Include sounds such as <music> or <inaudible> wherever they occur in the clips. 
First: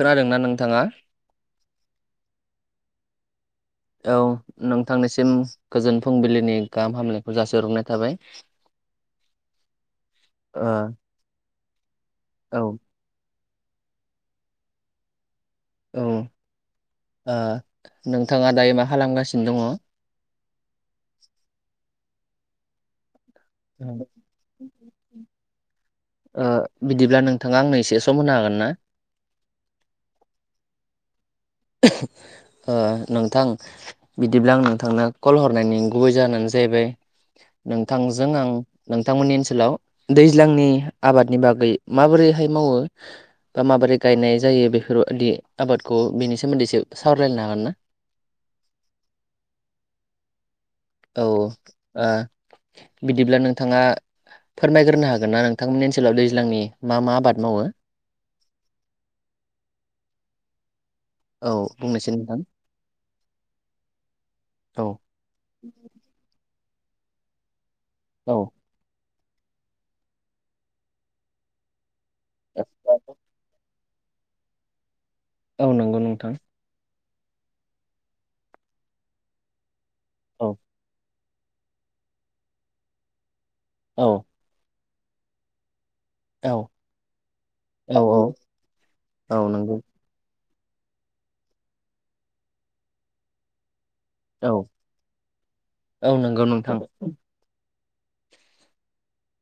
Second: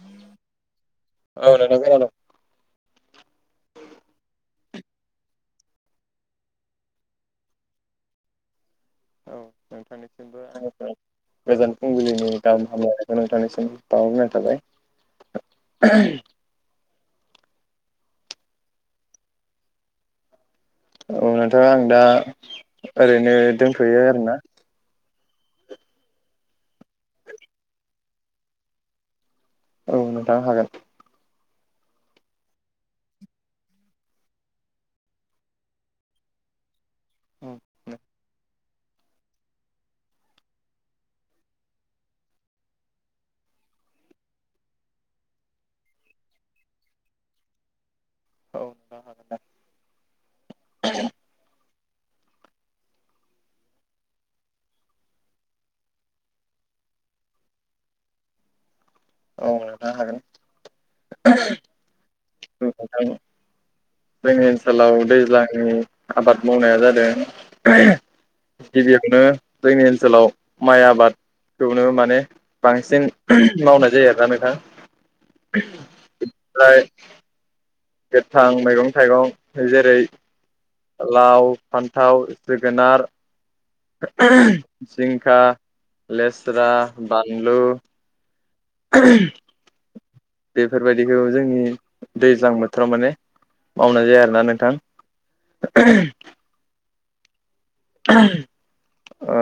खोनादों ना नोंथाङा? औ नोंथां खोनादों औ नोंथांनिसिम गोजोन फुंबिलिनि गाहाम हामलायनायखौ जासिहरग्रोनाय थाबाय औ नोंथांनिसिमबो ओ आंनि गोजान फुंबिलिनि औ गाहाम हामलायनाय नोंथांनिसिम <unintelligible> थाबाय औ आ नोंथाङा दायो मा खालामगासिनो दङ? ओ नोंथां आं दा ओरैनो दोनथ'यो आरोना बिदिब्ला नोंथाङा आंनो एसे सम होनो हागोन ना? औ नोंथां हागोन। ओ नोंथां बिदिब्ला आं नोंथांनो कल हरनायनि गुबै जाहोनानो जाहैबाय नोंथांजों आं नोंथांमोननि ओनसोलाव दैज्लांनि आबादनि बागै माबोरैहाय मावो बा माबोरै गायनाय जायो बेफोरबायदि आबादखौ बेनि सोमोन्दैसो सावरायलायनो हागोन ना औ औ ओ बिदिब्ला नोंथाङा फोरमायग्रोनो हागोन ना नोंथांमोननि ओनसोलाव दैज्लांनि मा मा आबाद मावो औ नोंथां हागोन औ बुंनोसै नोंथां जोंनि औ ओनसोलाव दैज्लांनि आबाद मावनाया जादों औ गिबियावनो जोंनि ओनसोलाव माइ आबादखौनो माने बांसिन मावनाय जायो आरोना नोंथां औ नंगौ नोंथां फ्राय, गोथां मैगं थाइगं जेरै औ लाव फान्थाव जोगोनार औ जिंखा, औ लेस्रा बानलु। औ औ नंगौ <unintelligible> बेफोरबायदिखौ जोंनि दैज्लां बोथोराव माने मावनाय जाया आरो ना औ नोंथां, नंगौ औ नोंथां। औ ओ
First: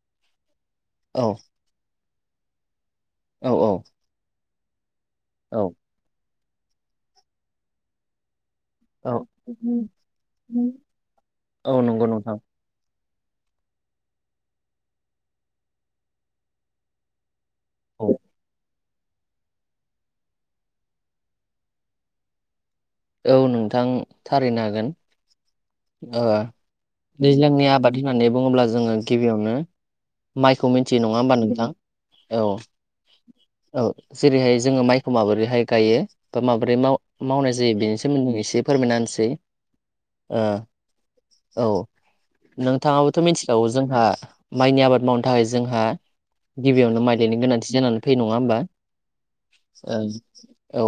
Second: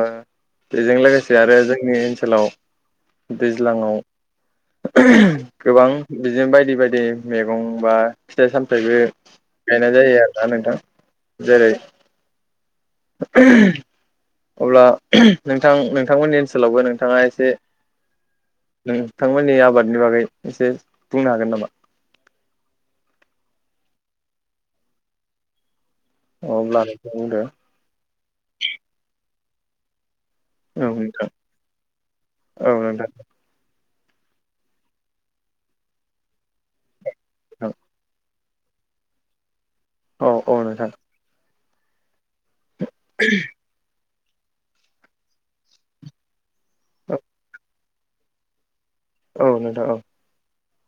बेजों औ लोगोसे आरो जोंनि ओनसोलाव, औ दैज्लांआव औ गोबां, बिदिनो बायदि बायदि मैगं बा, फिथाइ सामथायबो औ गायनाय जायो आरोना नोंथां जेरै औ नंगौ नोंथां, अब्ला नोंथां नोंथांमोननि ओनसोलावबो नोंथाङा एसे औ नोंथांमोननि आबादनि बागै एसे बुंनो हागोन नामा? औ नोंथां थारैनो हागोन ओ अब्ला नोंथां बुंदो दैज्लांनि आबाद, होननानै बुङोब्ला जोङो गिबियावनो, माइखौ मिथियो नङा होमबा नोंथां औ औ जेरैहाय जोङो माइखौ माबोरै गोयो माबोरै माव मावनाय नोंथां जायो बेनि सोमोन्दै एसे फोरमायना होनिसै, औ औ नोथां। औ नोंथाङाबोथ' मिथिखागौ जोंहा माइनि आबाद मावनो थाखाय जोंहा, गिबियावनो मायलिनि गोनांथि जानानै फैयो नङा होमबा औ नोंथां ओ, औ औ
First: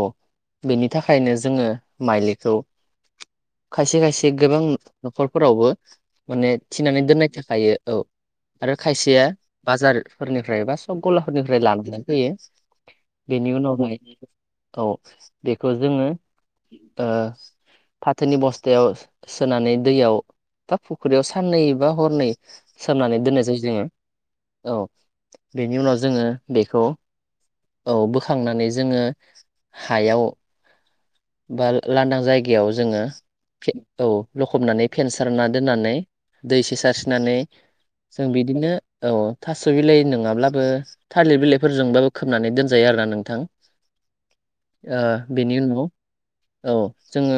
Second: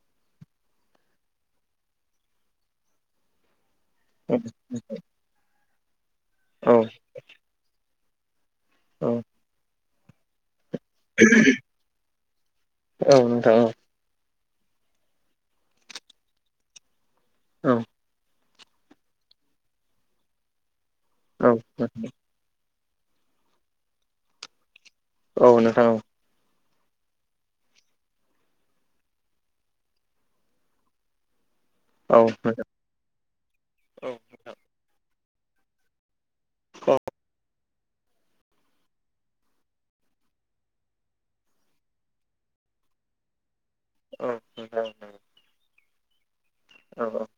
बेनि थाखायनो जोङो मायलिखौ, खायसे खायसे गोबां न'खरफोरावबो माने औ थिनानै दोननाय थाखायो। औ आरो औ खायसेया बाजारफोरनिफ्राय बास सोब गलाफोरनिफ्राय लाननानै फैयो औ नोंथां बेनि उनाव माय औ बेखौ जोङो। ओ औ फाथोनि बस्थायाव सोनानै दैयाव बा फुख्रियाव औ साननै बा हरनै, सोमनानै दोननाय जायो जोङो औ औ बेनि नोंथां औ उनाव जोङो। बेखौ औ बोखांनानै जोङो हायाव। बा औ नोंथां औ लांदां जायगायाव जोङो औ लखबनानै फेनसारना दोननानै। दै एसे सारस्रिनानै जों बिदिनो औ थास' बिलाइ नङाब्लाबो, थालिर बिलाइफोरजोंबाबो खोबनानै दोनजायो आरो ना नोंथां। औ नोंथां औ नोंथां बेनि उनाव, औ जोङो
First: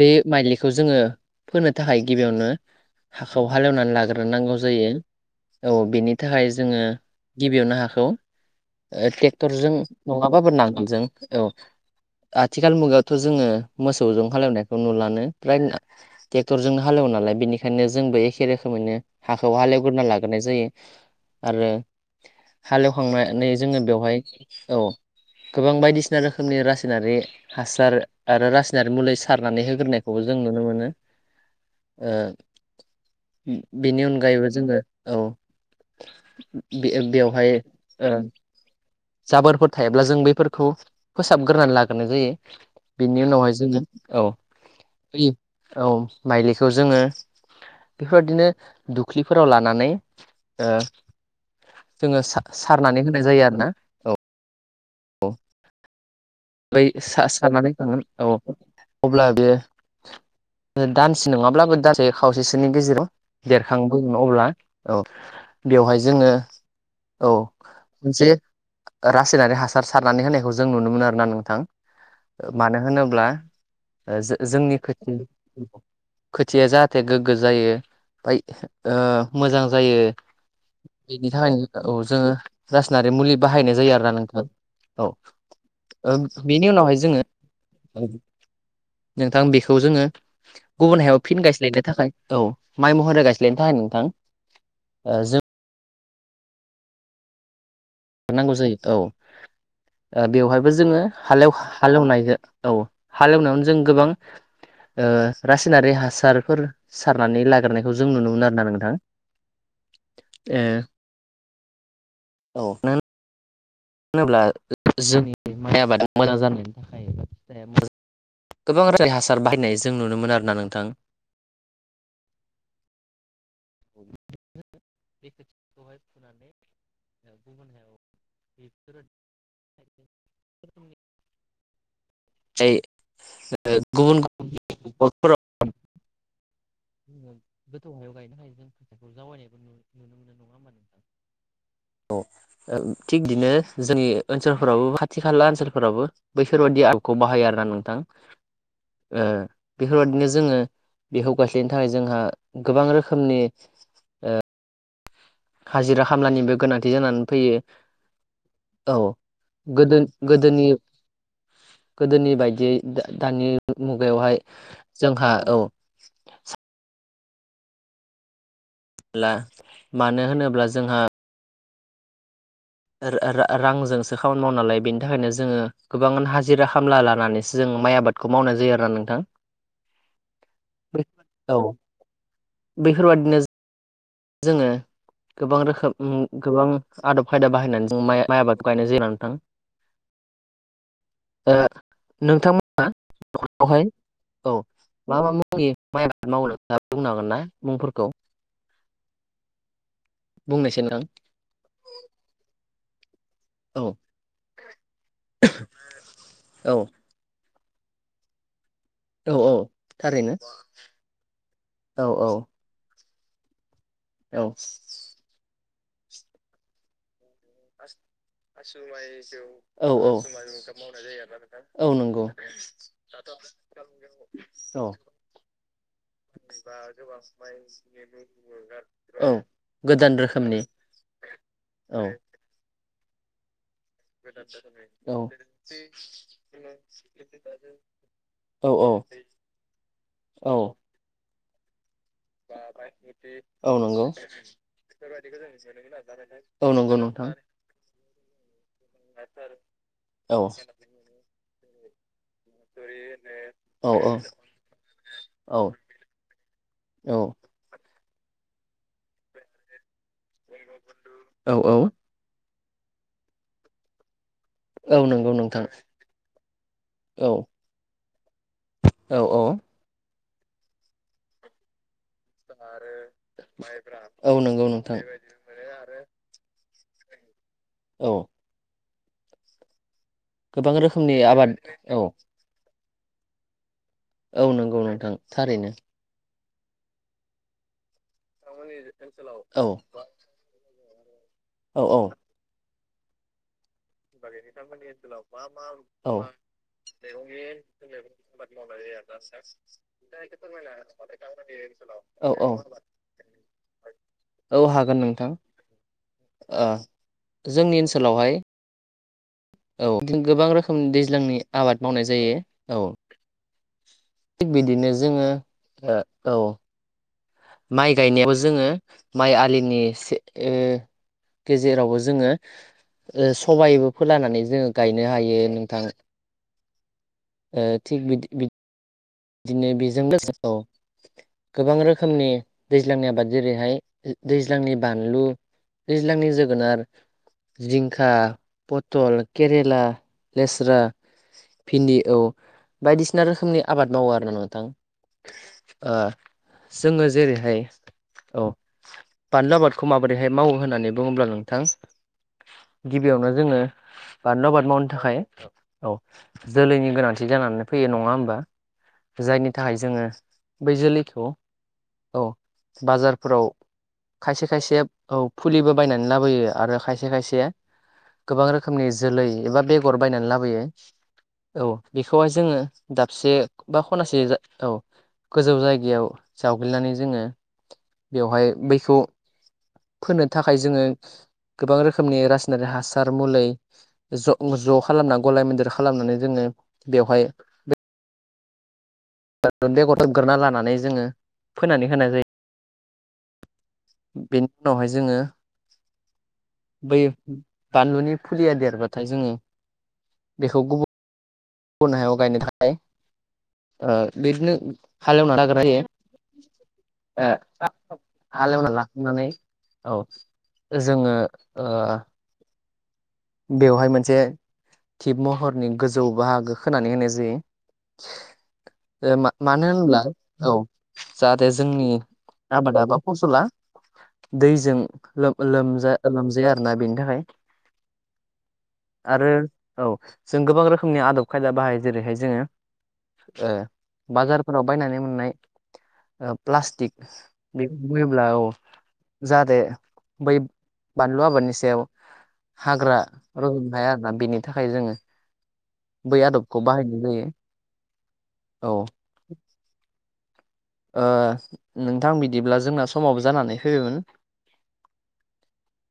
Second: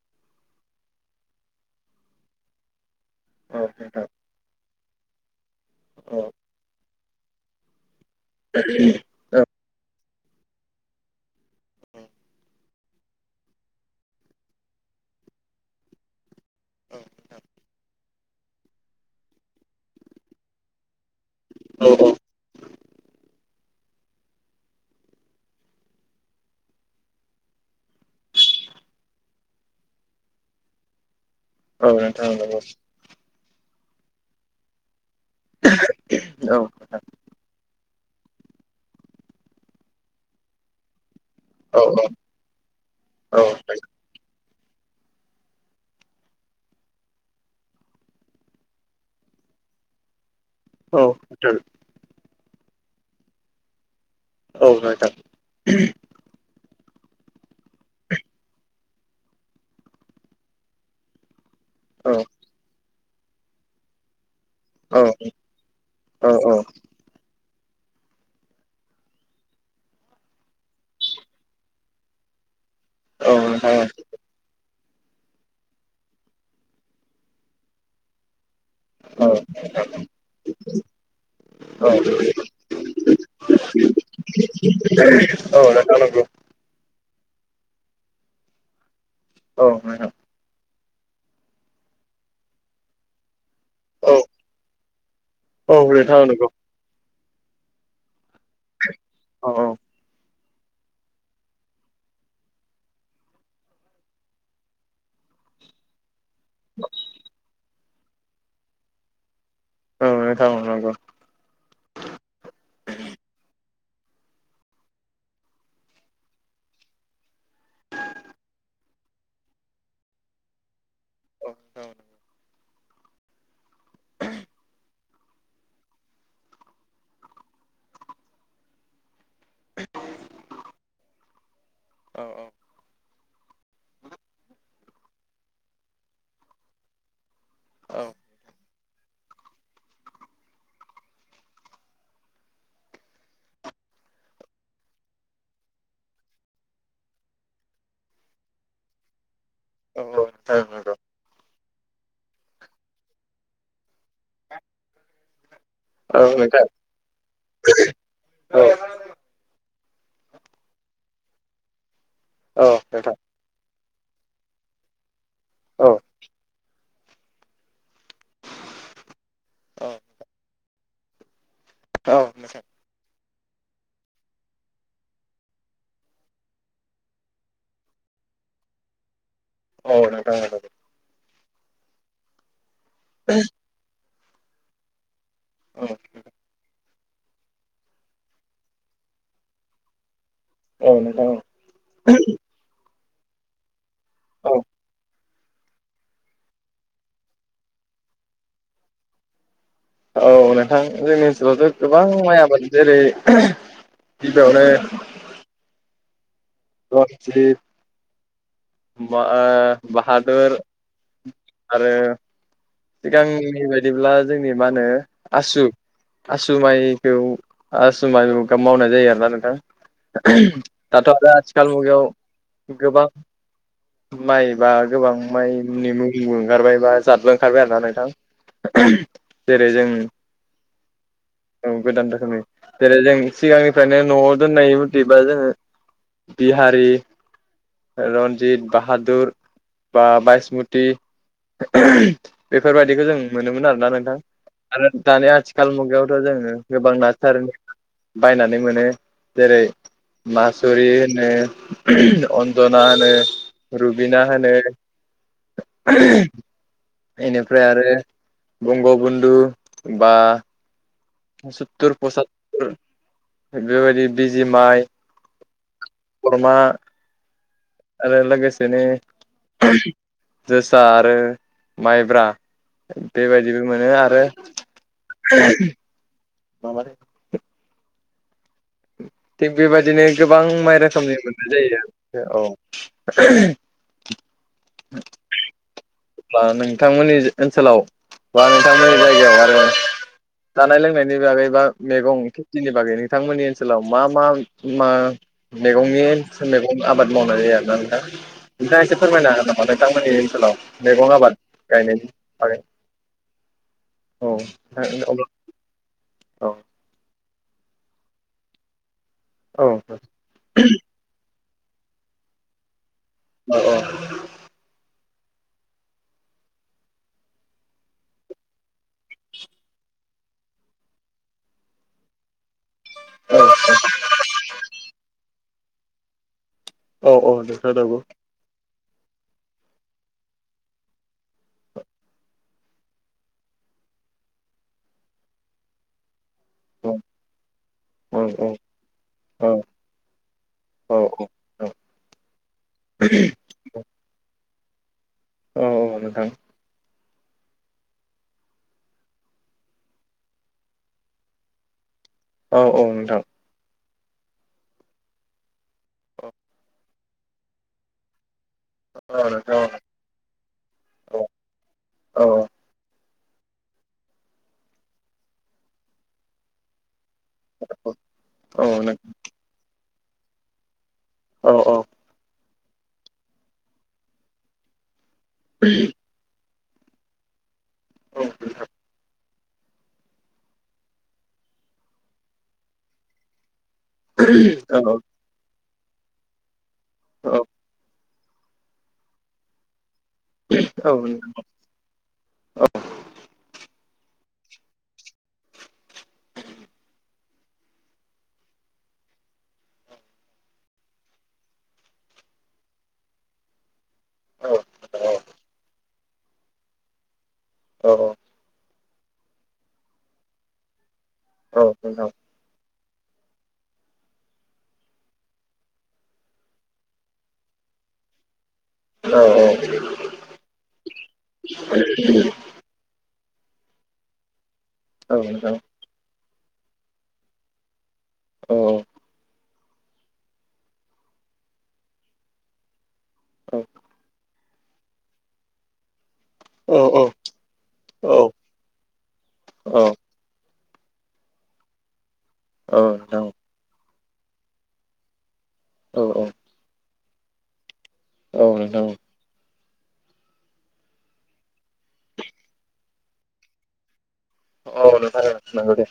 बे मायलिखौ जोङो फोनो थाखाय गिबियावनो हाखौ नोंथां औ हालेवनानै लाग्रोनांगौ जायो औ बेनि थाखाय जोङो। गिबियावनो हाखौ ट्रेक्टरजों नङाबाबो नांगोलजों औ औ आथिखाल मुगायावथ' जोङो मोसौजों खानायखौ नुलानो फ्राय ट्रेक्टरजोंनो हालेवो नालाय बेनिखायनो जोंबो एखे रोखोमैनो हाखौ हालेवग्रोना लाग्रोनाय जायो। आरो औ हालेवखांनानै जोङो बेवहाय औ गोबां बायदिसिना रोखोमनि रासायनारि, हासार आरो रासायनारि मुलि सारनानै होग्रोनायखौबो जों नुनो मोनो, औ नोंथां नोंगौ। उम बेनि अनगायैबो जोङो औ। <unintelligible> बे-बेवहाय ओ जाबोरफोर थायोब्ला जों बैफोरखौ फोसाबग्रोनानै नोंथां लाग्रोनाय जायो। बेनि उनावहाय जोङो औ। फोयो औ माइलिखौ जोङो बेफोबादिनो दुख्लिफोराव लानानै ओ जोङो सा-सारनानै होनाय जायो आरोना। औ जायो थां। औ बै सा-सारनानै थांगोन औ। अब्ला बेयो ओ दानसे नङाब्लाबो दानसे खावसे नि गेजेराव देरखांबोगोन अब्ला औ बेवहाय जोङो औ मोनसे रासायनारि हासार सारनानै होनायखौ जों नुनो मोनो आरना नों थां ओ मानो होनोब औ नोंथां औ। ओ जो-जोंनि खोथि <inaudible> खोथिया जाहाथे गोग्गो जायो फाय ओ मोजां जायो इनि थाखायनो औ जोङो रासनारि मुलि बाहायनाय जायो आरोना नोंथां औ। <unintelligible> ओं बेनि उनावहाय जोङो <inaudible> नोंथां बेखौ जोङो गुबुन हायाव फिन गायस्लायनो थाखाय औ माइ महरै गायस्लायनो थाखाय नोंथां ओ जों औ नोथां औ नोंगौ। नांगौ जायो औ ओ बेवहायबो जोङो हालेव हालेवनायजो औ हालेवनायावनो जों गोबां ओ रासायनारि हासार फोर सारनानै लाग्रोनायखौ जों नुनो मोनो आरोना नोंथां ए। <inaudible> औ नों होनोब्ला जोंनि माइ आबादा मोजां जानायनि थाखाय <inaudible> गोबां <unintelligible> हासार बाहायनाय जों नुनो मोनो आरोना नोंथां। अ <unintelligible> <inaudible> <inaudible> <inaudible> औ औ। <unintelligible> ओ गुबुन गुबुन <unintelligible> फोराव <inaudible> जोङो गोथौ हायाव गायनो <inaudible> <inaudible> अ ओम थिग दिनो जोंनि ओनसोलफोरावबो खाथि खाला ओनसोलफोरावबो बैफोरबायदि खौ बाहायो आरोना नोंथां ओ बेफोरबादिनो जोङो बेखौ गाय बेनि थाखाय जोंहा गोबां रोखोमनि हाजिरा खामलानिबो गोनांथि जानानै फैयो औ। गोदो गोदोनि गोदोनि बायदियै दा-दानि <unintelligible> मुगायावहाय जोंहा औ। ला औ मानो होनोब्ला जोंहा औ नोंथां। ओर ओरो रांजोंसो खामानि मावना लायो बेनि थाखायनो जोङो गोबां हाजिरा खामला लानानैसो जों माइ आबाद खौ मावनाय जायो आरोना नोंथां। <unintelligible> <unintelligible> औ बेफोरबादिनो जोङो गोबां औ रोखोम गोबां आदब खायदा बाहायनानै जों माइ माइ आबादखौ गायनाय जायो नोंथां <inaudible> औ नोंथां औ नोंथांमोना नवावहाय ओ औ मा मा मुंनि माइ आबाद मावनो बुंनांगोन ना मुंफोरखौ औ नोंथां जोंनि ओनसोलावथ' गोबां माइ आबाद जेरै औ गिबियावनो औ <unintelligible> बा औ आ औ थारैनो बाहादुर आरो औ सिगांनि बायदिब्ला औ जोंनि मा होनो आसु आसु माइखौ आसु माइ मावनाय जायो आरोना नोंथां औ औ मावनाय दाथ' जाया आरो ना आथिखाल नोंथां औ मुगायाव नंगौ गोबां माइ बा औ गोबां माइनि मुं ओंखारबाय बा जादलां ओंखारबाय आरोना नोंथां औ जेरै जों गोदान रोखोमनि औ गोदान रोखोमनि जेरै जों सिगांनिफ्रायनो न'आव दोननाय मथेबा जोङो <unintelligible> रनजित औ बाहादुर बा औ बायसमति बेफोरबायदिखौ जों मोनोमोन औ आरोना नंगौ नोंथां आरो दानि आथिखाल मुगायावथ' जोंङो औ नंगौ गोबां नोंथां नासारोन एबा बायनानै मोनो जेरै औ मासुरि होनो अन्जना होनो औ औ रबिना होनो औ बेनिफ्राय आरो बंग बन्धु बा औ औ सतर पसतर बेबायदि बिजि माइ औ नंगौ नोंथां बोरमा औ आरो लोगोसेनो औ औ जोसा आरो माइब्रा बेबायदिबो मोनो आरो औ नंगौ नोंथां <inaudible> माबारै औ थिग बेबायदिनो गोबां माइ रोखोमनि मोननाय जायो आरो औ औ नंगौ नोंथां थारैनो होमबा नोंथांमोननि ओनसोलाव बा नोंथांमोननि जायगायाव आरो औ जानाय लोंनायनि बागै बा औ औ मैगं खेथिनि बागै नोंथांमोननि ओनसोलाव मा मा मा मैगंनि औ मैगं आबाद मावनाय जायो आरो ना नोंथां नोंथाङा एसे फोरमायना हो नामा नोंथां मोननि ओनसोलाव आबाद गायनाय औ औ आरो औ हागोन नोंथां औ ओ जोंनि ओनसोलावहाय औ बि गोबां रोखोमनि दैज्लांनि आबाद मावनाय जायो औ अ औ थिग बिदिनो जोङो औ माइ गायनायावबो जोङो माइ आलिनि गेजेरावबो जोङो औ सबायबो फोलानानै जोङो गायनो हायो नोंथां औ औ नोंथां नंगौ दिदिनो बेजों लोगोसे औ गोबां रोखोमनि दैज्लांनि आबाद जेरैहाय दैज्लांनि बानलु दैज्लांनि जोगोनार औ जिंखा पथल केरेला लेस्रा भिन्दि औ बायदिसिना रोखोमनि आबाद मावो आरो ना नोंथां नोंथां जोङो जेरैहाय औ बानलु आबादखौ माबोरैहाय मावो होननानै बुङोब्ला नोंथां औ औ नोंथां गिबियावनो जोङो बानलु आबाद मावनो थाखाय औ जोलैनि गोनांथि जानानै फैयो नङा होमबा। औ जायनि नोंथां थाखाय जोङो बै औ जोलैखौ औ बाजारफोराव खायसे खायसेया औ फुलिबो बायनानै लाबोयो आरो खायसे खायसे के गोबां रोखोमनि औ जोलै एबा बेगर बायनानै लाबोयो औ। बेखौहाय जोङो दाबसे बा खनासे औ गोजौ जायगायाव जावग्लिनानै जोङो बेवहाय औ बैखौ फोनो थाखाय जोङो गोबां रोखोमनि रासायनारिक हासार मुलै ज' ज' औ खालामना गलाय मोनदेर खालामनानै जोङो बेवहाय औ <unintelligible> लानानै औ जोङो नोंथां फोननानै होनाय जायो। बेनि उनावहाय जोङो बै बानलुनि फुलिया देरबाथाय जोङो बेखौ गुबुन गुबुन हायाव गायनो थाखाय ओ बिदिनो औ हालेवना लाग्रोनाय जायो। ओ औ हालेवना लाखांनानै औ जोङो औे ओ नोंथां। बेवहाय मोनसे टिब महरनि गोजौ बाहागो खोनानै होनाय जायो। <unintelligible> औ औ मानो होनब्ला औ जाहाथे जोंनि आबादा बा फसला दैजों औ नोंथां लो-लोमजा लोमजाया आरो ना बेनि थाखाय। औ। आरो औ जों गोबां रोखोमनि आदब खायदा बाहायो जेरैहाय जोङो ओ बाजारफोराव बायनानै मोननाय ओ औ नोंथां औ प्लास्टिक बेखौ बुङोब्ला औ जाहाथे बै बानलु आबादनि सायाव हाग्रा रजनो हाया आरोना बेनि थाखाय जोङो बै आदबखौ बाहायनाय जायो। औ नोंथां औ। ओ नोंथां बिदिब्ला जोंना समावबो जानानै फैबायमोन। अ नोंथां नंगौ दे।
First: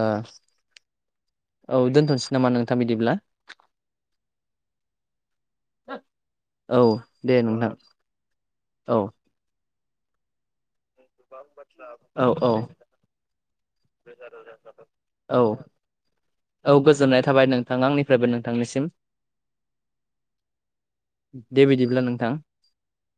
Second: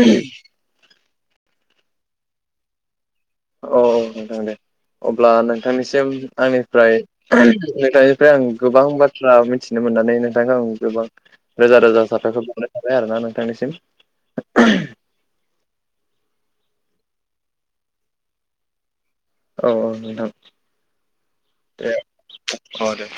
ओ औ दोनथनोसै नामा नोंथां बिदिब्ला औ नोंथां दे अब्ला नों नोंथांनिसिम औ आंनिफ्राय दे नोंथां नोंथांनिफ्राय आं गोबां औ बाथ्रा मिथि थिनो मोननानै नोंथांखौ आं गोबां रोजा रोजा औ जाथायखौ औ बावनाय थाबाय आरो ना नोंथांनिसिम। औ। औ गोजोननाय थाबाय नोंथां आंनिफ्रायबो नोंथांनिसिम। औ औ नोंथां दे बिदिब्ला नोंथां। अ दे।